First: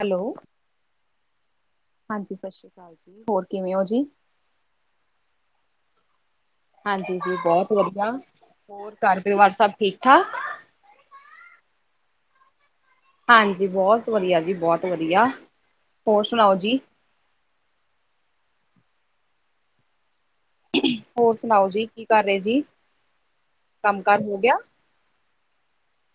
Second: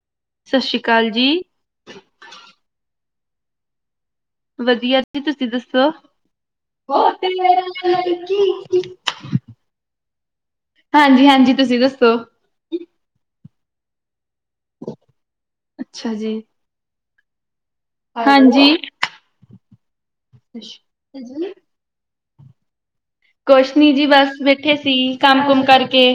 Hello. ਸਸੀ਼ ਕਾਲ ਜੀ। ਹਾਂਜੀ, ਸਸ਼੍ਰੀ ਕਾਲ ਜੀ, ਹੋਰ ਕਿਵੇ ਓ ਜੀ? ਵਦੀਆ ਜੀ, ਤੂਸੀ ਦੱਸੋ? ਹਾਂਜੀ ਜੀ, ਬੋਹਤ ਵਦੀਆ, ਹਾਂਜੀ-ਹਾਂਜੀ, ਹੋਰ ਘਾਰ ਪਰਿਵਾਰ ਸਬ ਠੀਕ-ਠਾਕ? ਹਾਂਜੀ-ਹਾਂਜੀ, ਤੂਸੀ ਦੱਸੋ? ਹਾਂਜੀ, ਬੋਸ ਵਦੀਆ ਜੀ, ਬੋਤ ਵਦੀਆ, ਹੋਰ ਸੁਣਾਓ ਜੀ? ਹਾਂਜੀ। ਹੋਰ ਸੁਨਾਓ ਜੀ, ਕੀ ਕਾਰ ਰੇ ਜੀ? ਕੁੱਸ਼ ਨੀ ਕੰਮ ਜੀ, ਕਾਰ ਬਾੱਸ ਹੋ ਗਿਆ ਬੈਠੇ ਸੀ, ਕਾੰਮ-ਕੁਮ ਕਾਰਕੇ।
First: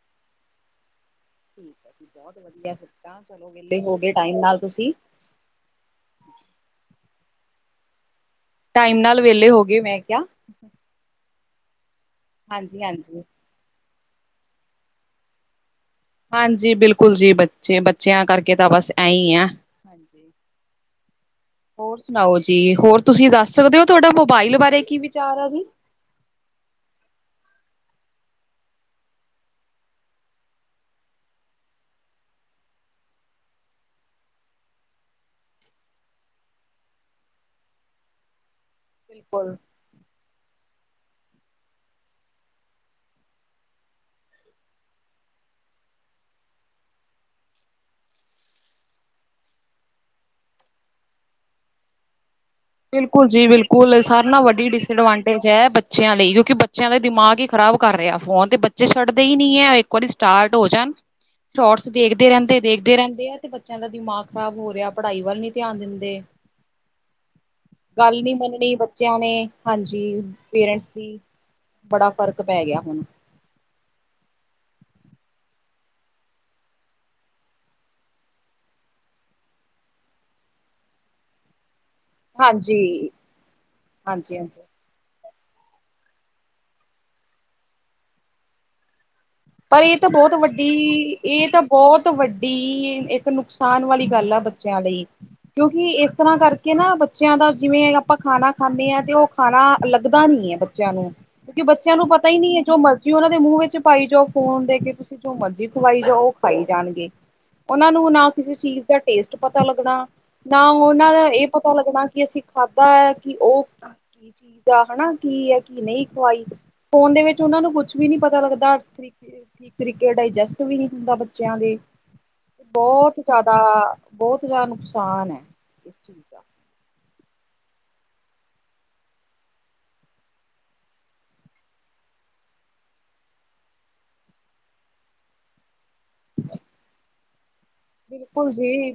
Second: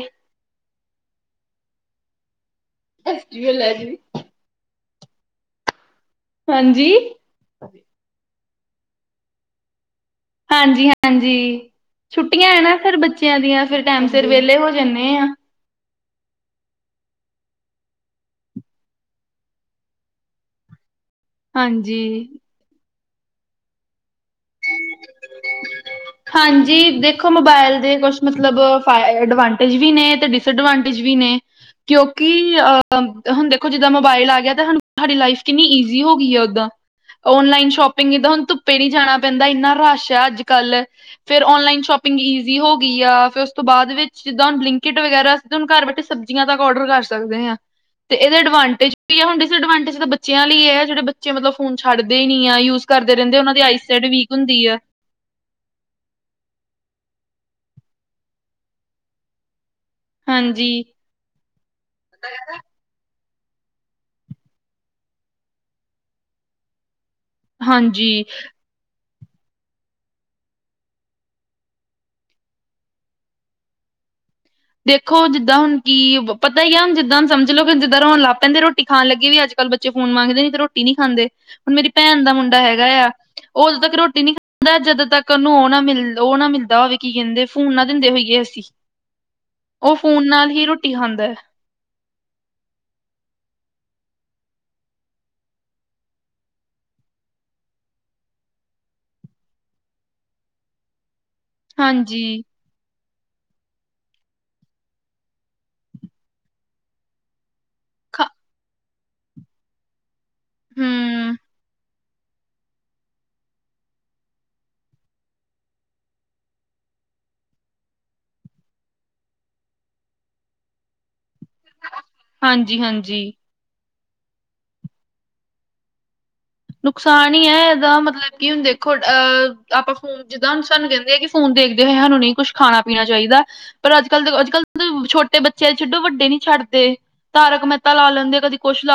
ਠੀਕ ਐ ਜੀ ਬੋਤ ਵਦੀਆ ਫੇਰ ਤਾਂ ਚਲੋ ਵੈਲੇ ਹਾਂਜੀ, ਹੋਗੇ ਟਾਈਮ ਨਾਲ ਤੂਸੀ। ਹਾਂਜੀ। ਟਾਈਮ ਨਾਲ ਵੈਲੇ ਹੋਗੇ ਮੈਂ ਕੇਆ? ਹਾਂਜੀ-ਹਾਂਜੀ ਛੁੱਟੀਆਂ ਐ ਨਾ ਹਾਂਜੀ ਫਿਰ ਹਾਂਜੀ ਬੱਚੇਆਂ ਦੀਆਂ, ਫੇਰ ਟੈਮ ਸਿਰ ਵੈਲੇ ਹੋ ਜਾਨੇ ਆਂ। ਹਾਂਜੀ, ਬਿਲਕੁਲ ਜੀ ਬੱਚੇ, ਬੱਚੇਆਂ ਕਾਰਕੇ ਤਾਂ ਬਾੱਸ ਐਂਈ ਐ। ਹਾਂਜੀ। ਹੋਰ ਹਾਂਜੀ। ਸੁਨਾਓ ਜੀ, ਹੋਰ ਤੂਸੀ ਦਾੱਸ ਸਕਦੇ ਓ ਤੂਆਡਾ ਮੋਬਾਇਲ ਬਾਰੇ ਕੀ ਵਿਚਾਰ ਐ ਜੀ? ਹਾਂਜੀ, ਦੇਖੋ ਮੋਬਾਇਲ ਦੇ ਕੁੱਛ ਮਤਲਬ ਫਾਏ ਐਡਵਾਂਟੇਜ ਵੀ ਨੇ, ਤੇ ਡਿਸਐਡਵਾਂਟੇਜ ਵੀ ਨੇ। ਕਿਉਂਕਿ ਅ ਹੁਨ ਦੇਖੋ ਜਿੱਦਾਂ ਮੋਬਾਇਲ ਆ ਗੇਆ ਤੇ ਸਾਨੂ ਸਾਡੀ ਲਾਈਫ ਕਿੰਨੀ ਈਜ਼ੀ ਹੋਗੀ ਐ ਓਦਾਂ। ਓਨਲਾਈਨ ਸ਼ੋਪਿੰਗ ਜਿੱਦਾ, ਹੁਨ ਧੁੱਪੇ ਨੀ ਜਾਣਾ ਪੈਂਦਾ, ਬਿਲਕੁਲ ਇੰਨਾ ਰਾੱਸ਼ ਹੈ ਅੱਜ-ਕੱਲ। ਫਿਰ ਔਨਲਾਈਨ ਸ਼ੋਪਿੰਗ ਈਜ਼ੀ ਹੋ ਗੀ ਆ, ਫੇਰ ਉਸ ਤੋਂ ਬਾਦ ਵਿੱਚ ਜਿੱਦਾਂ ਹੁਨ ਬਲਿੰਕਿਟ ਵਗੈਰਾ ਤੁਹਾਨੂੰ ਘਰ ਬੈਠੇ ਸਬਜ਼ੀਆਂ ਤੱਕ ਔਡਰ ਕਰ ਸਕਦੇ ਆ। ਤੇ ਇਹਦੇ ਐਡਵਾਂਟੇਜ ਵੀ ਹੈ ਹੁਣ ਡਿਸਐਡਵਾਂਟੇਜ ਤਾਂ ਬੱਚਿਆਂ ਲਈ ਹੀ ਹੈ। ਜਿਹੜੇ ਬੱਚੇ ਮਤਲਬ ਫੋਨ ਛੱਡਦੇ ਹੀ ਨੀ ਆ। ਯੂਜ਼ ਕਰਦੇ ਰਹਿੰਦੇ। ਉਹਨਾਂ ਦੀ ਆਈਜ਼ ਸਾਰੇ ਨਾਲ ਵੱਡੀ ਡਿਸਐਡਵਾਂਟੇ। ਬੱਚਿਆਂ ਲਈ ਕਿਉਂਕਿ ਬੱਚਿਆਂ ਦੇ ਦਿਮਾਗ ਹੀ ਖ਼ਰਾਬ ਕਰ ਰਿਹਾ। ਫੋਨ ਤੇ ਬੱਚੇ ਛੱਡਦੇ ਹੀ ਨਹੀਂ ਹੈ। ਫੋਨ ਸਟਾਰਟ ਹੋ ਹਾਂਜੀ, ਜਾਣ ਸ਼ੋਰਟਸ ਦੇਖਦੇ ਰਹਿੰਦੇ। ਦੇਖਦੇ ਰਹਿੰਦੇ ਆ। ਤੇ ਬੱਚਿਆਂ ਦਾ ਦਿਮਾਗ ਖ਼ਰਾਬ ਹੋ ਰਿਹਾ। ਪੜ੍ਹਾਈ ਵੱਲ ਨਹੀਂ ਧਿਆਨ ਦਿੰਦੇ। ਹਾਂਜੀ ਗੱਲ ਨੀ ਮੰਨਣੀ। ਬੱਚਿਆਂ ਨੇ ਹਾਂਜੀ, ਪੇਰੈਂਟਸ ਦੀ ਬੜਾ ਫ਼ਰਕ ਪੈ ਗਿਆ। ਹੁਣ ਦੇਖੋ ਜਿੱਦਾਂ ਹੁਣ ਕੀ ਪਤਾ ਹੀ ਆ। ਹੁਣ ਜਿੱਦਾਂ ਸਮਝ ਲੋ, ਕਿ ਜਿੱਦਾਂ ਰੋਣ ਲੱਗ ਪੈਂਦੇ। ਰੋਟੀ ਖਾਣ ਲੱਗੀ ਵੀ ਕੱਲ ਬੱਚੇ ਫੋਨ ਮੰਗਦੇ, ਨੀ ਤੇ ਰੋਟੀ ਨੀ ਖਾਂਦੇ। ਹੁਣ, ਮੇਰੀ ਭੈਣ ਦਾ ਮੁੰਡਾ ਹੈਗਾ ਹਾਂਜੀ ਆ। ਉਹ ਉਦੋਂ ਤੱਕ ਰੋਟੀ ਨੀ ਹਾਂਜੀ ਹਾਂਜੀ ਖਾਂਦਾ ਜਦੋਂ ਤੱਕ [unintelligible] ਕੀ ਕਹਿੰਦੇ ਫੋਨ ਨਾ ਦਿੰਦੇ ਹੋਈਏ। ਅਸੀ ਪਰ, ਇਹ ਤਾਂ ਬਹੁਤ ਵੱਡੀ ਖਾਂਦਾ ਹੈ ਇਹ ਤਾਂ ਬਹੁਤ ਵੱਡੀ ਇੱਕ ਨੁਕਸਾਨ ਵਾਲੀ ਗੱਲ ਆ। ਬੱਚਿਆਂ ਲਈ। ਕਿਉਂਕਿ, ਇਸ ਤਰ੍ਹਾਂ ਕਰਕੇ ਨਾ ਬੱਚਿਆਂ ਦਾ ਜਿਵੇਂ ਆਪਾਂ ਖਾਣਾ ਖਾਂਦੇ ਹਾਂ। ਤੇ ਉਹ ਖਾਣਾ ਲੱਗਦਾ ਨੀ ਹੈ। ਬੱਚਿਆਂ ਨੂੰ ਕਿਉਂਕਿ ਬੱਚਿਆਂ ਨੂੰ ਪਤਾ ਹੀ ਹਾਂਜੀ, ਨਹੀਂ ਹੈ। ਜੋ ਮਰਜ਼ੀ ਉਹਨਾਂ ਦੇ ਮੂੰਹ ਵਿੱਚ ਪਾਈ ਜਾਉ। ਫੂਨ ਦੇ ਕੇ ਤੁਸੀਂ ਜੋ ਮਰਜ਼ੀ ਖਵਾਈ ਜਾਓ। ਉਹ ਖਾਈ ਜਾਣਗੇ। ਉਹਨਾਂ ਨੂੰ ਖਾ ਨਾ ਕਿਸੇ ਚੀਜ਼ ਦਾ ਟੇਸਟ ਪਤਾ ਲੱਗਣਾ, ਨਾ ਉਹਨਾਂ ਦਾ ਹੂੰ, ਇਹ ਪਤਾ ਲੱਗਣਾ, ਕਿ ਅਸੀਂ ਖਾਧਾ ਹੈ। ਕਿ ਉਹ ਕੀ ਚੀਜ਼ ਆ ਹੈ। ਕੀ ਹੈ ਕੀ ਨਹੀਂ ਖਵਾਈ। ਫ਼ੋਨ ਦੇ ਵਿੱਚ ਉਹਨਾਂ ਨੂੰ ਕੁੱਛ ਵੀ ਨੀ ਪਤਾ ਲੱਗਦਾ। ਠੀਕ ਤਰੀਕੇ ਡਾਇਜੈਸਟ ਵੀ ਨਹੀਂ ਹੁੰਦਾ। ਬੱਚਿਆਂ ਦੇ ਬਹੁਤ ਹਾਂਜੀ-ਹਾਂਜੀ। ਜ਼ਿਆਦਾ ਦਾ ਬਹੁਤ ਜਿਆਦਾ ਨੁਕਸਾਨ ਹੈ। ਇਸ ਚੀਜ਼ ਦਾ ਨੁਕਸਾਨ ਹੀ ਹੈ। ਇਹਦਾ ਮਤਲਬ ਕੀ ਹੁਣ ਦੇਖੋ ਅਹ ਆਪਾਂ ਜਿੱਦਾਂ, ਹੁਣ ਸਾਨੂੰ ਕਹਿੰਦੇ ਆ ਕਿ ਫੋਨ ਦੇਖਦੇ ਹੋਏ ਸਾਨੂੰ ਨਹੀਂ ਕੁੱਝ ਖਾਣਾ ਪੀਣਾ ਚਾਹੀਦਾ। ਪਰ, ਅੱਜ-ਕੱਲ ਅੱਜ ਕੱਲ ਛੋਟੇ ਬੱਚੇ ਛਡੋ ਵੱਡੇ ਨੀ ਛੱਡਦੇ ਤਾਰਕ ਮਹਿ ਬਿਲਕੁਲ ਜੀ,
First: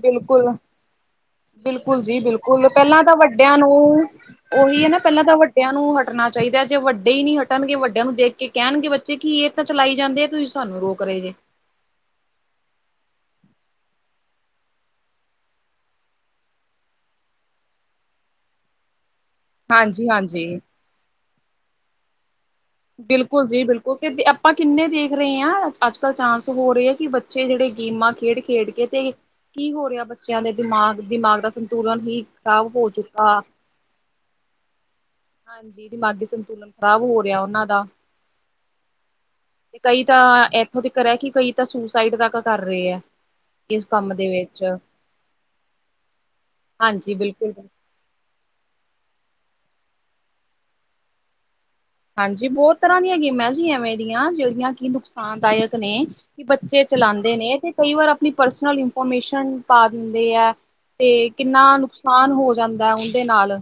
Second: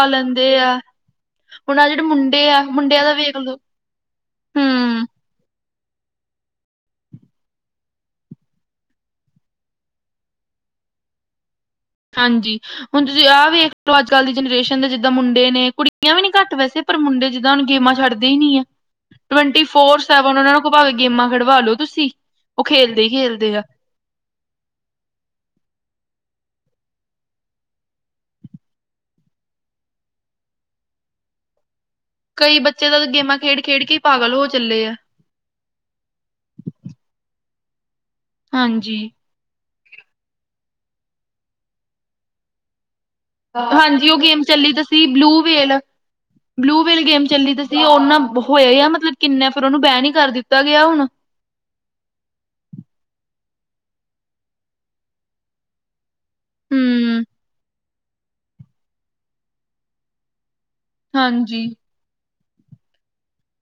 ਹੁਣ ਆਹ ਬਿਲਕੁਲ-ਬਿਲਕੁਲ ਜਿਹੜੇ ਜੀ ਮੁੰਡੇ ਆ ਬਿਲਕੁਲ। ਪਹਿਲਾਂ ਮੁੰਡਿਆਂ ਦਾ ਤਾਂ ਵੇਖ ਵੱਡਿਆਂ ਲੋ ਨੂੰ ਉਹੀ ਹੈ। ਨਾ ਪਹਿਲਾਂ ਹੂੰ ਪਹਿਲਾਂ ਤਾਂ ਵੱਡਿਆਂ ਨੂੰ ਹਟਣਾ ਚਾਹੀਦਾ। ਜੇ ਵੱਡੇ ਹੀ ਨਹੀਂ ਹਟਣਗੇ। ਵੱਡਿਆਂ ਨੂੰ ਦੇਖ ਕੇ ਕਹਿਣਗੇ, ਬੱਚੇ ਕਿ ਇਹ ਤਾਂ, ਚਲਾਈ ਜਾਂਦੇ ਆ। ਤੁਸੀਂ ਸਾਨੂੰ ਰੋਕ ਰਹੇ ਜੇ ਹਾਂਜੀ, ਹੁਣ ਤੁਸੀਂ ਆਹ ਵੇਖ ਲਓ ਅੱਜ ਕੱਲ੍ਹ ਦੀ ਜਨਰੇਸ਼ਨ ਦੇ ਜਿੱਦਾਂ ਮੁੰਡੇ ਨੇ ਕੁੜੀਆਂ ਵੀ ਨੀ ਘੱਟ ਵੈਸੇ। ਪਰ, ਮੁੰਡੇ ਜਿੱਦਾਂ ਹੁਣ ਗੇਮਾਂ ਛੱਡਦੇ ਹੀ ਨੀ ਹੈ ਟਵਟੀ ਫੋਰ ਹਾਂਜੀ ਸੈਵਨ ਉਹਨਾਂ ਹਾਂਜੀ। ਨੂੰ ਭਾਵੇਂ, ਗੇਮਾਂ ਖਡਵਾਲੋ ਤੁਸੀਂ ਉਹ ਖੇਲਦੇ ਹੀ ਬਿਲਕੁਲ ਖੇਲਦੇ ਆ ਜੀ, ਬਿਲਕੁਲ। ਉਹ ਆਪਾਂ ਕਿੰਨੇ ਦੇਖ ਰਹੇ ਹਾਂ। ਅੱਜ-ਕੱਲ੍ਹ ਚਾਂਸ ਹੋ ਰਹੇ ਹੈ। ਕਿ ਬੱਚੇ ਜਿਹੜੇ ਗੇਮਾਂ ਖੇਡ-ਖੇਡ ਇਹ ਤੇ ਕੀ ਹੋ ਰਿਹਾ। ਬੱਚਿਆਂ ਦੇ ਦਿਮਾਗ-ਦਿਮਾਗ ਦਾ ਸੰਤੁਲਨ ਹੀ ਕਈ, ਖ਼ਰਾਬ ਹੋ ਬੱਚੇ ਤਾਂ ਚੁੱਕਾ। ਗੇਮਾਂ ਖੇਡ-ਖੇਡ ਕੇ ਪਾਗਲ ਹੋ ਚੱਲੇ ਆ। ਹਾਂਜੀ, ਦਿਮਾਗੀ ਸੰਤੁਲਨ ਖ਼ਰਾਬ ਹੋ ਰਿਹਾ। ਉਹਨਾਂ ਦਾ ਹਾਂਜੀ। ਕਈ, ਤਾਂ ਇੱਥੋਂ ਤੀਕਰ ਹੈ। ਕਿ ਕਈ ਤਾਂ ਸੁੂਸਾਈਡ ਤੱਕ ਕਰ ਰਹੇ ਹੈ। ਇਸ ਹਾਂਜੀ, ਕੰਮ ਉਹ ਦੇ ਗੇਮ ਚੱਲੀ ਵਿੱਚ। ਤੇ ਸੀ। ਬਲੂ ਵੇਲ ਬਲੂ ਵੇਲ ਹਾਂਜੀ ਗੇਮ ਬਿਲਕੁਲ ਚੱਲੀ ਤਾਂ ਬਿਲਕੁਲ ਸੀ। ਉਹਨਾ ਹੋਇਆ ਹੀ ਆ ਮਤਲਬ ਕਿੰਨਾ ਫਿਰ ਉਹਨੂੰ ਬੈਨ ਹੀ ਕਰ ਦਿੱਤਾ ਗਿਆ। ਹੁਣ ਹਾਂਜੀ, ਬਹੁਤ ਤਰ੍ਹਾਂ ਦੀਆਂ ਗੇਮਾਂ ਜੀ ਐਵੇਂ ਦੀਆਂ ਜਿਹੜੀਆਂ ਕਿ ਨੁਕਸਾਨਦਾਇਕ ਨੇ ਕਿ ਬੱਚੇ ਹੂੰ, ਚਲਾਉਂਦੇ ਨੇ, ਤੇ ਕਈ ਵਾਰ ਆਪਣੀ ਪਰਸਨਲ ਇਨਫੋਰਮੇਸ਼ਨ ਪਾ ਦਿੰਦੇ ਹੈ। ਤੇ, ਹਾਂਜੀ। ਕਿੰਨਾ ਨੁਕਸਾਨ ਹੋ ਜਾਂਦਾ। ਉਹਦੇ ਨਾਲ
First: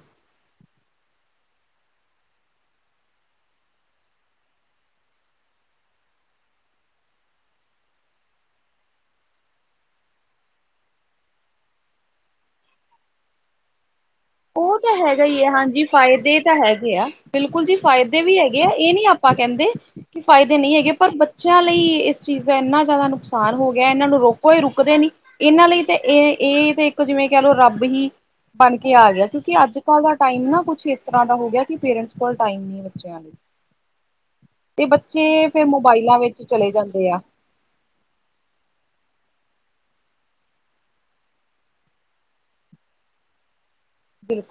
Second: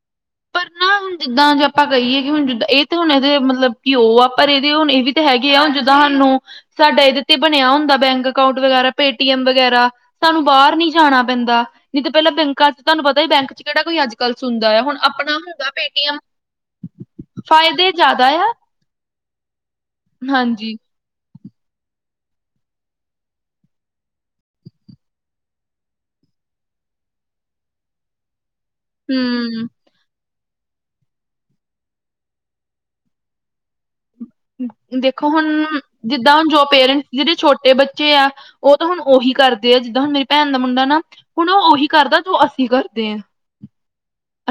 ਪਰ ਨਾ ਹੁਣ ਜਿੱਦਾਂ ਜੇ ਆਪਾਂ ਕਹੀਏ ਕਿ ਹੁਣ ਜਿੱਦਾਂ ਏ ਤੇ ਹੁਣ ਇਦੇ ਮਤਲਬ ਘਿ ਓ ਆ ਪਰ ਇਦੇ ਹੁਣ ਏ ਵੀ ਤਾਂ ਹੈਗੇ ਆ ਹੁ ਜਿੱਦਾਂ ਸਾਨੂੰ ਸਾਡਾ ਇਦੇ ਤੇ ਬਣਿਆ ਹੁੰਦਾ ਬੈਂਕ ਅਕਾਊਂਟ ਵਗੈਰਾ, ਪੇਟੀਐਮ ਵਗੈਰਾ ਸਾਨੂੰ ਬਾਰ ਨੀ ਜਾਣਾ ਪੈਂਦਾ ਨਈ ਤੇ ਪੈਲਾਂ ਬੈਂਕਾਂ ਚ ਤਾਨੂੰ ਪਤਾ ਈ ਬੈਂਕ ਚ ਕਿੜਾ ਕੋਈ ਅੱਜ ਗੱਲ ਸੁਣਦਾ ਉਹ ਆ। ਤਾਂ ਹੁਣ ਅਪ ਹੈਗਾ ਹਾਂਜੀ। ਫਾਇਦੇ ਤਾ ਹੈਗੇ ਆ ਬਿਲਕੁਲ ਜੀ ਫਾਇਦੇ ਵੀ ਹੈਗੇ ਆ ਏ ਨੀ ਆਪਾਂ ਕੈਂਦੇ ਫ਼ਾਇਦੇ ਹਾਂਜੀ, ਨਈ ਹੇਗੇ। ਪਰ ਬੱਚਿਆਂ ਲਈ ਇਸ ਚੀਜ਼ ਦਾ ਏਨਾ ਜ਼ਿਆਦਾ ਨੁਕਸਾਨ ਹੋ ਗਿਆ ਏ ਇਨਾਂ ਨੂੰ ਰੋਕੋ ਏ ਰੁਕਦੇ ਨੀ। ਇਨਾਂ ਲਈ ਤੇ ਏ -ਏ ਤੇ ਇੱਕ ਜਿਵੇਂ ਕਹਿ ਲਓ ਰੱਬ ਹੀ ਬਣ ਆ ਗਿਆ ਕਿਉਂਕਿ ਹੂੰ ਅੱਜ-ਕੱਲ ਦਾ ਟਾਈਮ ਨਾ ਕੁਛ ਇਸ ਤਰ੍ਹਾਂ ਦਾ ਹੋ ਗਿਆ ਕਿ ਪੇਰੈਂਟਸ ਕੋਲ ਟਾਈਮ ਨਈ ਬੱਚਿਆਂ ਲਈ ਤੇ ਦੇਖੋ ਹੁਣ ਬੱਚੇ ਫਿਰ ਮੋਬਾਇਲਾਂ ਜਿੱਦਾਂ ਵਿੱਚ ਹੁਣ ਜੋ ਚਲੇ ਪੇਰੈਂਟਸ ਜਾਂਦੇ ਆ ਜਿਦੇ ਛੋਟੇ ਬੱਚੇ ਬੱਚੇ ਆ ਓ ਤਾਂ ਹੁਣ ਉਹੀ ਕਰਦੇ ਆ ਜਿੱਦਾਂ ਹੁਣ ਮੇਰੀ ਭੈਣ ਦਾ ਮੁੰਡਾ ਨਾ ਹੁਣ ਓ ਉਹੀ ਕਰਦਾ ਜੋ ਅਸੀਂ ਕਰਦੇ ਆਂ।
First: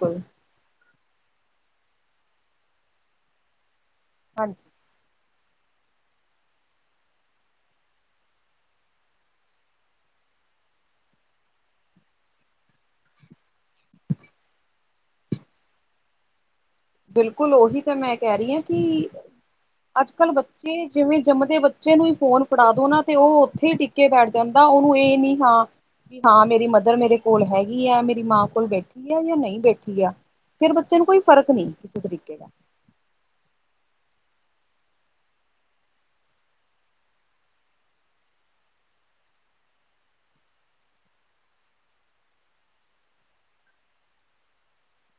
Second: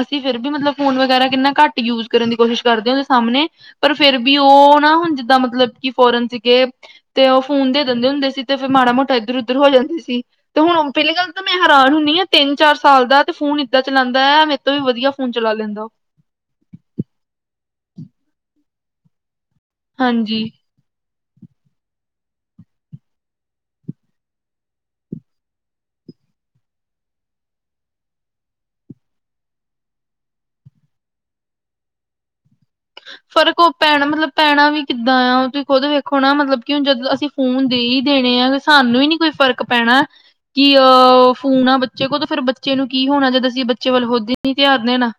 ਅਸੀਂ ਫੇਰ ਵੀ ਮਤਲਬ ਫੋਨ ਵਗੈਰਾ ਕਿੰਨਾ ਘੱਟ ਯੂਜ ਕਰਨ ਦੀ ਕੋਸ਼ਿਸ਼ ਕਰਦੇ ਆਂ। ਓਦੇ ਸਾਮਣੇ ਪਰ ਫੇਰ ਵੀ ਹਾਂਜੀ ਓ ਨਾ ਹੁਣ ਜਿੱਦਾਂ ਮਤਲਬ ਕਿ ਫੋਰਨ ਸੀਗੇ ਤੇ ਓ ਫੋਨ ਦੇ ਦਿੰਦੇ ਹੁੰਦੇ ਸੀ ਤੇ ਫਿਰ ਮਾੜਾ ਮੋਟਾ ਇੱਧਰ ਉੱਧਰ ਹੋ ਜਾਂਦੇ ਸੀ। ਤੇ ਹੁਣ ਪੈਲੀ ਗੱਲ ਤਾਂ ਮੈਂ ਹੈਰਾਨ ਹੁੰਦੀ ਆਂ ਤਿੰਨ-ਚਾਰ ਸਾਲ ਦਾ ਤੇ ਫੋਨ ਏਦਾਂ ਚਲਾਂਦਾ ਐ। ਮੇ ਤੋਂ ਵੀ ਵਧੀਆ ਫੋਨ ਚਲਾ ਲੈਂਦਾ। ਬਿਲਕੁਲ ਓਹੀ ਤਾ ਮੈਂ ਕੈ ਰੀ ਆਂ ਕਿ ਅੱਜ-ਕੱਲ ਹਾਂਜੀ ਬੱਚ ਏ ਜਿਵੇਂ ਜੰਮਦੇ ਬੱਚੇ ਨੂੰ ਈ ਫੋਨ ਫੜਾ ਦੋ ਨਾ ਤੇ ਓ ਓਥੇ ਈ ਟਿੱਕਕੇ ਬੈਠ ਜਾਂਦਾ ਉਨੂੰ ਏ ਨੀ ਹਾਂ ਕਿ ਕਿ ਹਾਂ ਮੇਰੀ ਮਦਰ ਮੇਰੇ ਕੋਲ ਹੈਗੀ ਐ ਮੇਰੀ ਮਾਂ ਕੋਲ ਬੈਠੀ ਆ ਜਾਂ ਨਈ ਬੈਠੀ ਆ। ਫਿਰ ਬੱਚੇ ਨੂੰ ਕੋਈ ਫ਼ਰਕ ਨਈ ਕਿਸੇ ਤਰੀਕੇ ਦਾ। ਫਰਕ ਓ ਪੈਣਾ ਮਤਲਬ ਪੈਣਾ ਵੀ ਕਿੱਦਾਂ ਆ ਤੁਹੀ ਖੁਦ ਵੇਖੋ ਨਾ ਮਤਲਬ ਕਿ ਹੁਣ ਜਦੋਂ ਅਸੀਂ ਫੋਨ ਦੇ ਈ ਦੇਣੇ ਆ ਸਾਨੂੰ ਈ ਨੀ ਕੋਈ ਫ਼ਰਕ ਪੈਣਾ ਕਿ ਓ ਫੂਨ ਆ ਬੱਚੇ ਕੋਲ ਤਾਂ ਫੇਰ ਬੱਚੇ ਨੂੰ ਕੀ ਹੋਣਾ ਜਦ ਅਸੀਂ ਬੱਚੇ ਵੱਲ ਖੁਦ ਹੀ ਨੀ ਧਿਆਨ ਦੇਣਾ।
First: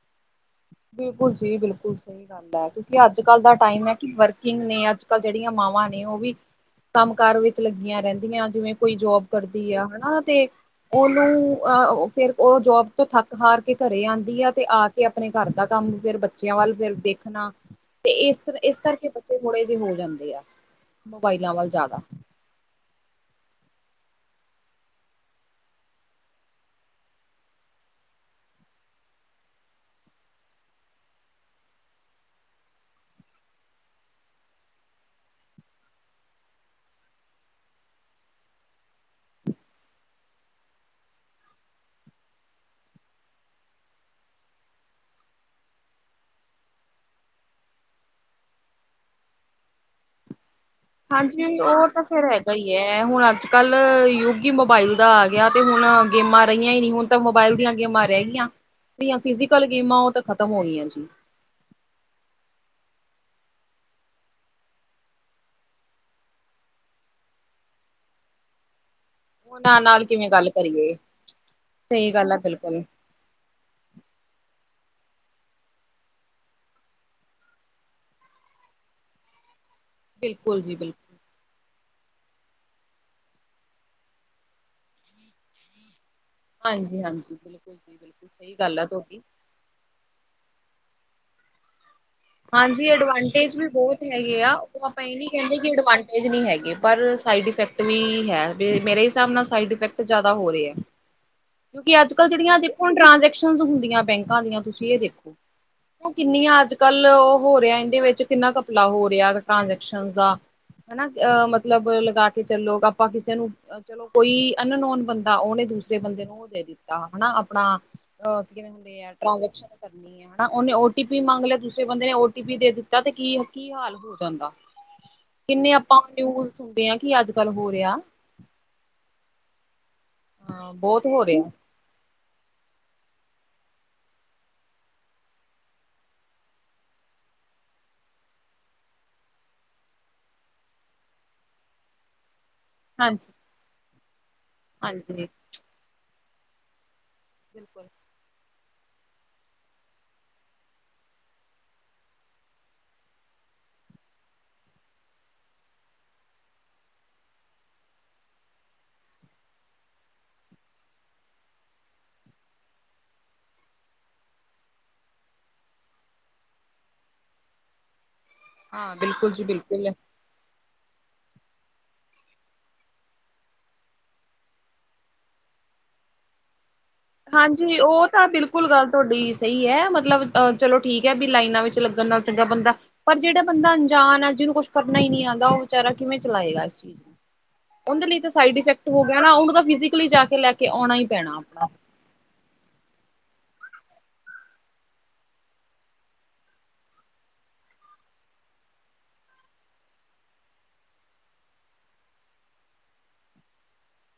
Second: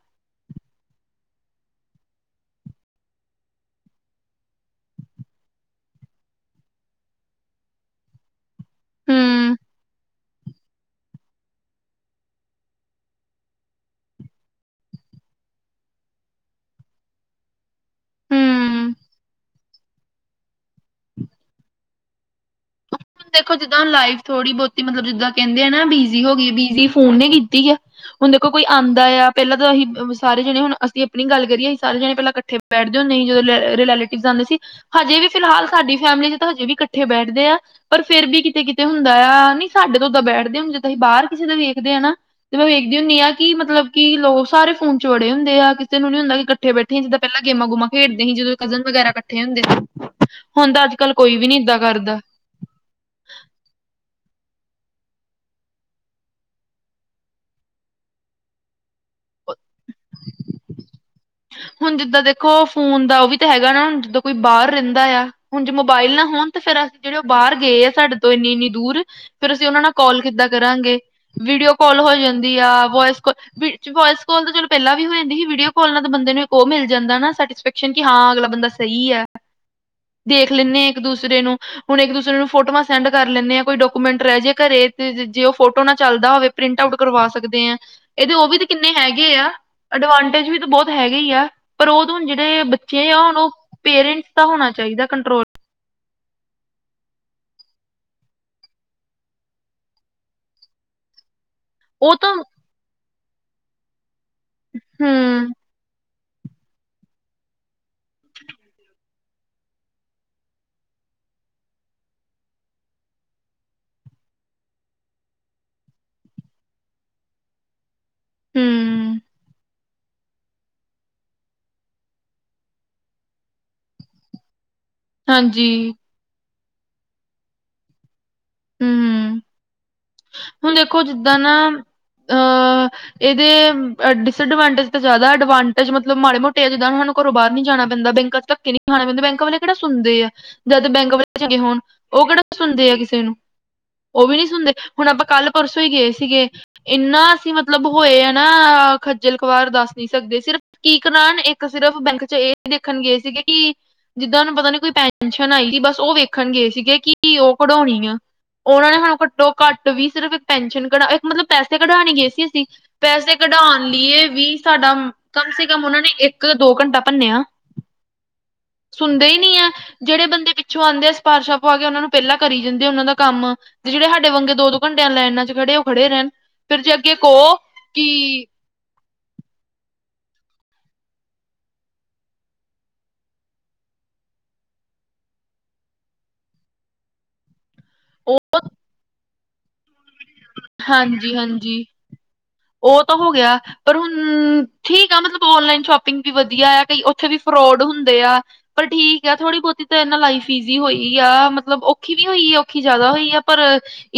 ਬਿਲਕੁਲ ਜੀ ਬਿਲਕੁਲ ਸਈ। ਜਾਂਦਾ ਕਿਉਂਕਿ ਅੱਜ-ਕੱਲ ਦਾ ਟਾਈਮ ਐ ਕਿ ਵਰਕਿੰਗ ਨੇ ਅੱਜ-ਕਲ ਜਿਹੜੀਆਂ ਮਾਵਾਂ ਨੇ ਓ ਵੀ ਕੰਮ ਕਾਰ ਵਿਚ ਲੱਗੀਆਂ ਰੈਂਦੀਆਂ ਜਿਵੇਂ ਕੋਈ ਜੋਬ ਹੂੰ ਕਰਦੀ ਆ ਹਨਾ ਤੇ ਉਨੂੰ ਅਹ ਫੇਰ ਓ ਜੋਬ ਤੋਂ ਥੱਕ ਹਾਰ ਕੇ ਘਰੇ ਆਂਦੀ ਆ ਤੇ ਆ ਕੇ ਆਪਣੇ ਘਰ ਦਾ ਕੰਮ ਫੇਰ ਬੱਚਿਆਂ ਵੱਲ ਫੇਰ ਦੇਖਣਾ। ਤੇ ਇਸ-ਇਸ ਹੂੰ ਕਰਕੇ ਬੱਚੇ ਥੋੜੇ ਜੇ ਹੋ ਜਾਂਦੇ ਆ ਮੋਬਾਈਲਾਂ ਵੱਲ ਜ਼ਿਆਦਾ ਹੁਣ [inaudible] ਦੇਖੋ ਜਿੱਦਾਂ ਲਾਈਫ ਥੋੜੀ ਬੌਤੀ ਮਤਲਬ ਜਿੱਦਾਂ ਕੈਂਦੇ ਆ ਨਾ ਬਿਜ਼ੀ ਹੋ ਗਈ ਬਿਜੀ ਫੋਨ ਨੇ ਕੀਤੀ ਆ। ਹੁਣ ਦੇਖੋ ਕੋਈ ਆਂਦਾ ਆ ਪੈਲਾਂ ਤਾਂ ਅਸੀ ਸਾਰੇ ਜਾਣੇ ਹੁਣ ਅਸੀਂ ਆਪਣੀ ਗੱਲ ਕਰਿਏ ਸਾਰੇ ਜਾਣੇ ਪੈਲਾਂ ਕੱਠੇ ਬੈਠ ਜਨਈ ਜਦੋਂ ਰਿ ਰਿਲੇਟਿਵ ਆਂਦੇ ਸੀ। ਹਜੇ ਵੀ ਫਿਲਹਾਲ ਸਾਡੀ ਫੈਮਿਲੀ ਚ ਤਾਂ ਹਜੇ ਵੀ ਕੱਠੇ ਬੈਠਦੇ ਆ। ਪਰ ਫੇਰ ਵੀ ਕਿਤੇ-ਕਿਤੇ ਹੁੰਦਾ ਆ ਨੀ ਸਾਡੇ ਤੋਂ ਤਾਂ ਬੈਠਦੇ ਹੁਣ ਜਿੱਦ ਅਸੀਂ ਬਾਹਰ ਕਿਸੇ ਦਾ ਵੇਖਦੇ ਆ ਨਾ ਤੇ ਮੈਂ ਵੇਖਦੀ ਹੁੰਨੀ ਆ ਕਿ ਮਤਲਬ ਕਿ ਲੋਕ ਸਾਰੇ ਫੋਨ ਚ ਵੜੇ ਹੁੰਦੇ ਆ ਕਿਸੇ ਨੂੰ ਨੀ ਹੁੰਦਾ ਕਿ ਕੱਠੇ ਬੈਠੇ ਆ ਜਿੱਦਾਂ ਪੈਲਾਂ ਗੇਮਾਂ-ਗੂਮਾਂ ਖੇਡਦੇ ਸੀ, ਜਦੋਂ ਕਜ਼ਨ ਵਗੈਰਾ ਕੱਠੇ ਹੁੰਦੇ ਸਨ ਹੁਣ ਤ ਕੱਲ ਕੋਈ ਵੀ ਨੀ ਇੱਦਾਂ ਕਰਦਾ। ਏਦ ਈ ਐ, ਹੁਣ ਅੱਜ-ਕੱਲ੍ਹ ਯੂਗ ਈ ਮੋਬਾਇਲ ਦਾ ਆ ਗਿਆ ਤੇ ਹੁਣ ਗੇਮਾਂ ਰਈਆਂ ਈ ਨੀ ਹੁਣ, ਤਾ ਮੋਬਾਇਲ ਦੀਆਂ ਗੇਮਾਂ ਰੈ ਗੀਆਂ। ਦੀਆ ਫਿਜ਼ਕਲ ਗੇਮਾਂ ਓ ਤਾਂ ਖਤਮ ਹੋ ਗੀਆਂ ਜੀ। ਹੁਣ ਜਿੱਦਾਂ ਦੇਖੋ, ਫੋਨ ਦਾ ਓ ਵੀ ਤਾਂ ਹੈਗਾ ਨਾ ਜਿੱਦਾ ਕੋਈ ਬਾਰ ਰੈੰਦਾ ਆ। ਹੁਣ ਜੇ ਮੋਬਾਇਲ ਨਾ ਹੋਣ ਤੇ ਫੇਰ ਅਸ ਜੇੜੇ ਓ ਬਾਰ ਗਏ ਐ ਸਾਡੇ ਤੋਂ ਏਨੀ-ਏਨੀ ਦੂਰ ਫੇਰ ਅਸੀਂ ਉਹਨਾਂ ਔਨਾਂ ਨਾਲ ਕੋਲ ਕਿਵੇਂ ਕਿੱਦਾਂ ਗੱਲ ਕਰੀਏ ਕਰਾਂਗੇ? ਵੀਡੀਓ ਕਾੱਲ ਸਹੀ ਹੋ ਗੱਲ ਹੈ ਜਾਂਦੀ ਬਿਲਕੁਲ ਆ, ਵੋਇਸ ਕੋਲ ਵੋਇਸ ਕੋਲ ਤਾਂ, ਚਲੋ ਪੈਲਾਂ ਵੀ ਹੋ ਜਾਂਦੀ ਹੀ, ਵੀਡੀਓ ਕੋਲ ਨਾਲ ਮਤਲਬ ਬੰਦੇ ਨੂੰ ਇੱਕ ਓਹ ਮਿਲ ਜਾਂਦੈ ਨਾ, ਸੈਟਿਸਫੈਕਸ਼ਨ, ਕਿ ਹਾਂ, ਅਗਲਾ ਬੰਦਾ ਸਹੀ ਐ। ਦੇਖ ਬਿਲਕੁਲ ਜੀ ਲੈਂਣੇ ਆਂ, ਇੱਕ ਬਿਲਕੁਲ। ਦੂਸਰੇ ਨੂੰ। ਹੁਣ, ਇੱਕ-ਦੂਸਰੇ ਨੂੰ ਫੋਟੋਆਂ ਸੈਂਡ ਕਰ ਲੈਂਣੇ ਆ, ਕੋਈ ਡਾਕੂਮੈਂਟ ਰੈ ਜੇ ਘਰੇ, ਤੇ ਜੇ ਓਹ ਫੋਟੋ ਨਾ ਚੱਲਦਾ ਹੋਵੇ ਪ੍ਰਿੰਟ ਆਊਟ ਹਾਂਜੀ ਕਰਵਾ ਹਾਂਜੀ ਸਕਦੇ ਬਿਲਕੁਲ ਆਂ, ਜੀ ਬਿਲਕੁਲ ਏਹਦੇ ਓ ਸਹੀ ਵੀ ਤੇ ਗੱਲ ਆ ਕਿੰਨੇ ਤੁਹਾਡੀ। ਹੈਗੇ ਆ, ਅਡਵਾਂਟੇਜ ਵੀ ਬੋਤ ਹੈਗੇ ਈ ਯਾ, ਪਰ ਓਦੋਂ ਜੇੜੇ ਹਾਂਜੀ ਬੱਚੇ ਆ, ਹੁਣ ਓਹ ਐਡਵਾਂਟੇਜ ਵੀ ਬਹੁਤ ਪੇਰੈਂਟਸ ਹੈਗੇ ਦਾ ਆ ਹੋਣਾ ਉਹ ਆਪਾਂ ਚਾਈਦੈ ਇਹ ਕੰਟਰੋਲ। ਨੀ ਕੀ, ਐਡਵਾਂਨ ਤੇਜ ਨੀ ਹੈਗੇ, ਪਰ ਸਾਈਡ ਇਫੈਕਟ ਵੀ ਹੈ ਬੇ, ਮੇਰੇ ਹਿਸਾਬ ਨਾਲ ਸਾਈਡ ਇਫੈਕਟ ਜੈਦਾ ਹੋ ਰੇ ਐ। ਕਿਉਂਕਿ, ਉਹ ਅੱਜ-ਕੱਲ੍ਹ ਤਾਂ ਜੇੜੀਆਂ ਦੇਖੋ, ਹੁਣ ਟ੍ਰਾਂਜੈਕਸ਼ਨ ਹੁੰਦੀਆਂ, ਬੈਂਕਾਂ ਦੀਆਂ ਤੁਸੀਂ ਏਹ ਦੇਖੋ। ਹੂੰ ਕਿੰਨੀਆਂ ਅੱਜ-ਕੱਲ੍ਹ ਓਹ ਹੋ ਰਿਐ ਐਣ ਦੇ ਵਿਚ, ਕਿੰਨਾ ਘੱਪਲਾ ਹੋ ਰਿਐ, ਅ ਟ੍ਰਾਂਜੈਕਸ਼ਨ ਦਾ। ਹੈਨਾ, ਅਹ ਮਤਲਬ ਲਗਾ ਕੇ ਚੱਲੋ, ਆਪਾਂ ਕਿਸੇ ਨੂੰ ਚਲੋ ਕੋਈ ਅਨਨੋਨ ਬੰਦਾ, ਓਹਨੇ ਦੂਸਰੇ ਬੰਦੇ ਨੂੰ ਓ ਦੇ ਦਿੱਤਾ, ਹਨਾ ਅਪਣਾ ਅਹ, ਕੀ ਕੈੰਦੇ ਐ, ਹੂੰ ਟਾਂਜੈਕਸ਼ਨ ਕਰਨੀ ਐ ਹੈਨਾ। ਓਹਨੇ ਔ ਟੀ ਪੀ ਮੰਗ ਲਿਆ, ਤੁਸੀਂ ਜੇ ਬੰਦੇ ਨੇ ਓ ਟੀ ਪੀ ਦੇ ਦਿੱਤਾ ਤੇ ਕੀਅ ਕੀ ਹਾਲ ਹੋ ਜਾਂਦਾ। ਹਾਂਜੀ ਕਿੰਨੇ ਆਪਾਂ ਨਿਊਜ਼ ਸੁਣਦੇ ਆ, ਕੀ ਅੱਜ-ਕੱਲ ਹੋ ਰਿਆ। ਹੂੰ, ਹੂੰ ਹਾਂ ਹੁਣ ਦੇਖੋ, ਬਹੁਤ ਹੋ ਜਿੱਦਾਂ ਰਿਹਾ ਨਾ ਅਹ ਏਦੇ ਡਿਸਐਡਵਾਂਟੇਜ ਤੇ ਜੈਦਾ, ਐਡਵਾਂਟੇਜ ਮਤਲਬ ਮਾੜੇ ਮੋਟੇ ਆ, ਜਿੱਦਾਂ ਹੁਨ ਘਰੋਂ ਬਾਰ ਨੀ ਜਾਣਾ ਪੈਂਦਾ, ਬੈਂਕਾ ਚ ਧੱਕੇ ਨੀ ਖਾਣੇ ਪੈਂਦੇ, ਬੈਂਕ ਵਾਲੇ ਕੇੜਾ ਸੁਣਦੇ ਆ, ਜਦ ਬੈਂਕ ਵਾਲੇ ਚਗੇ ਹੋਣ, ਓਹ ਕੇੜਾ ਸੁਣਦੇ ਆ ਕਿਸੇ ਨੂੰ, ਓਹ ਵੀ ਨੀ ਸੁਣਦੇ। ਹੁਣ ਹਾਂਜੀ-ਹਾਂਜੀ ਆਪਾਂ, ਕੱਲ ਪਰਸੋਂ ਹੀ ਗਏ ਸੀਗੇ, ਇੰਨਾ ਅਸੀਂ ਬਿਲਕੁਲ ਮਤਲਬ ਹੋਏ ਅਨਾ ਖਜ ਜਲਖ਼ਵਾਰ ਦੱਸ ਨੀ ਸਕਦੇ, ਸਿਰਫ ਕੀ ਕਰਾਨ, ਇੱਕ ਸਿਰਫ ਬੈਂਕ ਚ ਏ ਦੇਖਣ ਗਏ ਸੀਗੇ ਕਿ ਜਿੱਦਾਂ ਓਨੂੰ ਪਤਾ ਨੀ, ਕੋਈ ਪੈਨਸ਼ਨ ਆਈ ਸੀ, ਬਸ ਓ ਵੇਖਣ ਗਏ ਸੀਗੇ, ਕਿ ਓਹ ਕਢੋਣੀ ਆ। ਓਨਾਂ ਨੇ ਸਾਨੂੰ ਘੱਟੋ-ਘੱਟ ਵੀ, ਸਿਰਫ ਇੱਕ ਪੈਨਸ਼ਨ ਕਢਾ, ਇੱਕ ਮਤਲਬ ਪੈਸੇ ਕਢਾਣ ਈ ਗਏ ਸੀ ਅਸੀਂ। ਪੈਸੇ ਕਢਾਣ ਲੀਏ ਵੀ ਸਾਡਾ, ਕਮ ਸੇ ਕਮ ਓਨਾਂ ਨੇ, ਇੱਕ ਯਾ ਦੋ ਘੰਟਾ ਭੰਨਿਆ। [inaudible] ਸੁਣਦੇ ਬਿਲਕੁਲ ਈ ਜੀ ਨੀ ਯੈ, ਬਿਲਕੁਲ। ਜੇੜੇ ਬੰਦੇ ਪਿ ਛੋ ਆੰਦੇ ਐ, ਸਿਪਾਰਸ਼ਾਂ ਪਵਾ ਕੇ, ਓਨਾ ਨੂੰ ਪੈਲਾਂ ਕਰੀ ਜਾਂਦੇ, ਔਨਾਂ ਦਾ ਕੰਮ ਤੇ ਜਿੜੇ ਹ ਕਡੇ ਵੰਗੇ ਦੋ-ਦੋ ਘੰਟਿਆਂ ਲਾਈਨਾਂ ਚ ਖੜੇ ਉਹ, ਖੜੇ ਰੈਣ, ਫੇਰ ਜੇ ਅੱਗੇ ਕੋ ਕਿ ਕੁਲ ਗੱਲ ਤੁਆਡੀ ਸਹੀ ਐ, ਮਤਲਬ ਅਹ ਚਲੋ ਠੀਕ ਹੈ, ਬੀ ਲਾਈਨਾਂ ਵਿੱਚ ਲੱਗਣ ਨਾਲ ਚੰਗਾ ਬੰਦਾ ਪਰ ਜੇੜਾ ਬੰਦਾ ਅੰਜਾਨ ਐ, ਜਿਨੂੰ ਕੋਛ ਕਰਨਾ ਹੀ ਨੀ ਆੰਦਾ, ਓਹ ਵਿਚਾਰਾ ਕਿਵੇਂ ਚਲਾਏਗਾ, ਏਸ ਚੀਜ਼। ਓੰਦੇ ਲਈ ਤੇ ਉਹ ਸਾਈਡ ਈਫੈਕਟ ਹੋ ਗਿਆ ਨਾ, ਓੰਗ ਤਾਂ ਫਿਜੀਕਲੀ ਜਾ ਕੇ ਲੈਕੇ ਔਣਾ ਈ ਪੈਣਾ ਆਪਣਾ। ਓ ਤਾਂ ਹੋ ਗਿਆ। ਪਰ ਹੁਣ, ਠੀਕ ਆ, ਮਤਲਬ ਔਨਲਾਈਨ ਸ਼ੋਪਿੰਗ ਵੀ ਵਧੀਆ ਐ, ਕਈ ਓਥੇ ਵੀ ਫਰੋਡ ਹੁੰਦੇ ਆ। ਪਰ ਠੀਕ ਐ, ਥੋੜ੍ਹੀ-ਬੋਤੀ ਤੇ ਏਨਾ ਲਾਈਫ ਈਜ਼ੀ ਹੋਈ ਆ, ਮਤਲਬ ਔਖੀ ਵੀ ਹੋਈ, ਔਖੀ ਜੈਦਾ ਹੋਈ ਆ ਪਰ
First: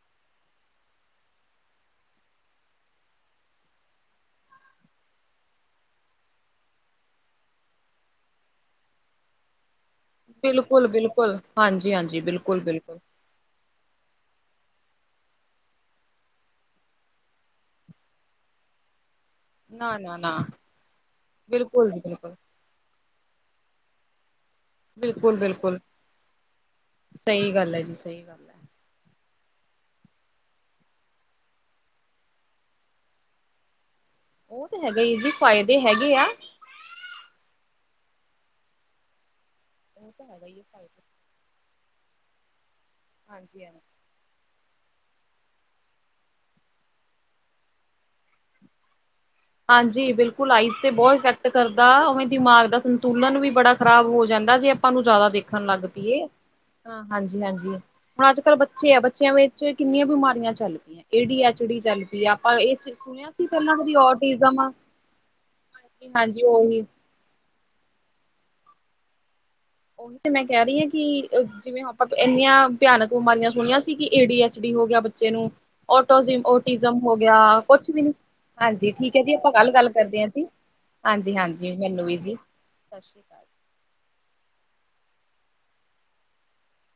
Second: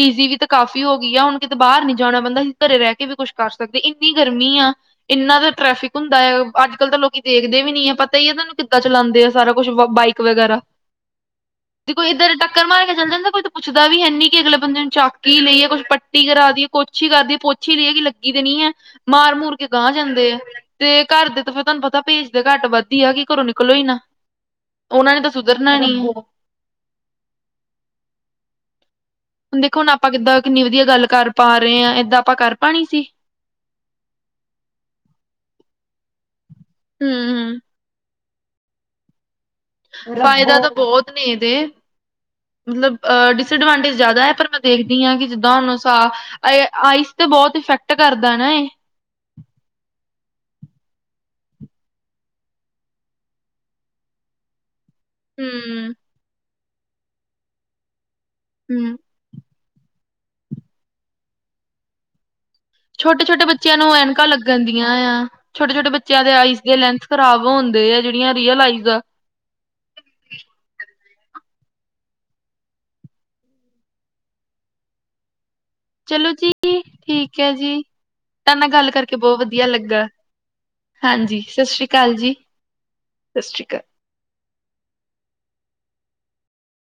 ਈਜ਼ੀ ਵੀ ਤੇ ਕਾਫ਼ੀ ਹੋ ਗ ਗੀ ਆ, ਹੁਣ ਕਿਤੇ ਬਾਰ ਨੀ ਜਾਣਾ ਪੈਂਦਾ, ਅਸੀਂ ਘਰੇ ਰੈ ਕੇ ਵੀ ਕੁੱਛ ਕਰ ਸਕਦੇ, ਇੰਨੀ ਗਰਮੀ ਆ। ਇੰਨਾ ਤਾਂ ਟਰੈਫਿਕ ਹੁੰਦਾ ਏ। ਅੱਜ-ਕੱਲ੍ਹ ਤਾਂ ਲੋਕੀ ਦੇਖਦੇ ਵੀ ਨੀ ਐ, ਪਤਾ ਹੀ ਐ ਤਾਨੂੰ ਕਿੱਦਾਂ ਚਲਾੰਦੇ ਆ, ਸਾਰਾ ਕੁੱਛ ਬਾਈਕ ਈਕ ਵਗੈਰਾ। ਬਿਲਕੁਲ ਬਿਲਕੁਲ ਤੇ ਹਾਂਜੀ ਕੋਈ ਹਾਂਜੀ ਇੱਧਰ ਬਿਲਕੁਲ ਟੱਕਰ ਮਾਰ ਕੇ ਬਿਲਕੁਲ ਚੱਲ ਜਾਂਦਾ ਕੋਈ ਤ ਪੁੱਛਦਾ ਵੀ ਹੈ ਨੀ, ਕਿ ਅਗਲੇ ਬੰਦੇ ਨੂੰ ਚਾਕੀ ਲਈਏ, ਕੁੱਛ ਪੱਟ ਟੀ ਕਰਾ ਦੀਏ, ਕੋਛੀ ਕੱਰਦੀਏ, ਪੋਛੀ ਲਈਏ, ਕਿ ਲੱਗੀ ਤੇ ਨੀ ਐ। ਮਾਰ-ਮੂਰ ਅਗਾਂਹ ਨਾ ਨਾ ਜਾਂਦੇ ਐ। ਨਾ ਤੇ ਘਰ ਦੇ ਤਾਂ ਫਿਰ ਤਾਨੂੰ ਬਿਲਕੁਲ ਜੀ ਪਤਾ ਬਿਲਕੁਲ। ਭੇਜਦੇ ਘੱਟ ਵੱਧ ਈ ਆ, ਕਿ ਘਰੋਂ ਨਿਕਲੋ ਈ ਨਾ। ਉਹਨਾਂ ਨੇ ਤਾਂ ਸੁਧਰਨਾ ਬਿਲਕੁਲ-ਬਿਲਕੁਲ, ਨੀ ਹੈ ਸਹੀ ਗੱਲ ਐ ਜੀ, ਸਹੀ ਗੱਲ ਐ। ਹੁਣ ਦੇਖੋ, ਹੁਣ ਆਪਾਂ, ਕਿੱਦਾਂ ਕਿੰਨੀ ਵਧੀਆ ਗੱਲ ਕਰ ਪਾ ਰਹੇ ਹਾਂ? ਏਦਾਂ ਆਪਾਂ ਕਰ ਪਾਉਣੀ ਸੀ। ਉਹ ਤਾਂ ਹੈਗਾ ਹੀ ਜੀ, ਫ਼ਾਇਦੇ ਹੈਗੇ ਆ। ਹਮ-ਹਮ। ਉਹ ਹੈਗਾ ਫਾਇਦਾ ਹੀ ਤਾਂ ਫਾਇਦੇ ਬਹੁਤ ਨੇ ਇਹਦੇ ਮਤਲਬ ਡਿਸ ਹਾਂਜੀ ਹਾਂਜੀ। ਐਡਵਾਂਟੇਜ ਜ਼ਿਆਦਾ ਹੈ ਪਰ ਦੇਖਦੀ ਹਾਂ ਕਿ ਜਿੱਦਾਂ ਹਾਨੂੰ ਸਾ ਆਈਸ ਤੇ ਬੋਤਾ ਇਫੈਕਟ ਕਰਦਾ ਨਾ ਇਹ‌ ਹਾਂਜੀ ਬਿਲਕੁਲ ਆਈਜ਼ ਤੇ ਬੋਤ ਇਫੈਕਟ ਕਰਦਾ ਉਵੇਂ ਦਿਮਾਗ ਦਾ ਸੰਤੁਲਨ ਵੀ ਬੜਾ ਖ਼ਰਾਬ ਹੋ ਜਾਂਦਾ ਜੇ। ਆਪਾਂ ਨੂੰ ਜਿਆਦਾ ਦੇਖਣ ਲੱਗ ਹਮ ਪਈਏ ਹ ਹਾਂਜੀ ਹਾਂਜੀ ਹੁਣ ਅੱਜ ਕੱਲ੍ਹ ਹਮ ਬੱਚੇ ਆ ਬੱਚਿਆਂ ਵਿੱਚ ਕਿੰਨੀਆਂ ਬਿਮਾਰੀਆਂ ਚੱਲ ਪਈਆਂ ਏ ਡੀ ਐਚ ਡੀ ਚੱਲ ਪਈ ਆ ਆਪਾਂ ਛੋਟੇ ਸੁਣਿਆ ਛੋਟ ਸੀ ਬੱਚਿਆਂ ਪਹਿਲਾਂ ਨੂੰ ਕਦੀ ਐਨਕਾ ਲੱਗੀਆਂ ਔਟਿਜ਼ਮ ਗੰਦੀਆਂ ਆ ਛੋਟੇ ਛੋਟੇ ਹਾਂਜੀ ਬੱਚਿਆਂ ਦੇ ਹਾਂਜੀ ਆਈਸ ਦੇ ਉਹੀ ਲੈਂਸ ਖਰਾਬ ਹੋੁੰਦੇ ਆ ਜਿਹੜੀਆਂ ਰੀਅਲ ਆਈਸ ਦਾ। ਉਹੀ ਤੇ ਮੈਂ ਕੈ ਰਹੀ ਹਾਂ ਕਿ ਜਿਵੇਂ ਆਪਾਂ ਇੰਨੀਆਂ ਭਿਆਨਕ ਬਿਮਾਰੀਆਂ ਸੁਣੀਆਂ ਸੀ ਕਿ ਏ ਡੀ ਐਚ ਡੀ ਹੋ ਗਿਆ ਬੱਚੇ ਨੂੰ। ਟੋ ਚਲੋ ਓਜ਼ਮ ਹੋ ਗਿਆ ਜੀ ਓਟੀਜ਼ਮ ਹੋ ਗਿਆ ਠੀਕ ਹੈ ਜੀ, ਕੁਛ ਵੀ ਨੀ ਤੁਹਾਡੇ ਨਾਲ ਗੱਲ ਹਾਂਜੀ ਠੀਕ ਕਰਕੇ ਹੈ ਜੀ ਬਹੁਤ ਆਪਾਂ ਵਧੀਆ ਕੱਲ ਗੱਲ ਲੱਗਾ। ਕਰਦੇ ਹਾਂ ਜੀ ਹਾਂਜੀ ਸਤਿ ਹਾਂਜੀ ਸ੍ਰੀ ਮੈਨੂੰ ਅਕਾਲ ਵੀ ਜੀ ਸਤਿ ਸ਼੍ਰੀ ਅਕਾਲ। ਸਤਿ ਸ਼੍ਰੀ ਅਕਾਲ।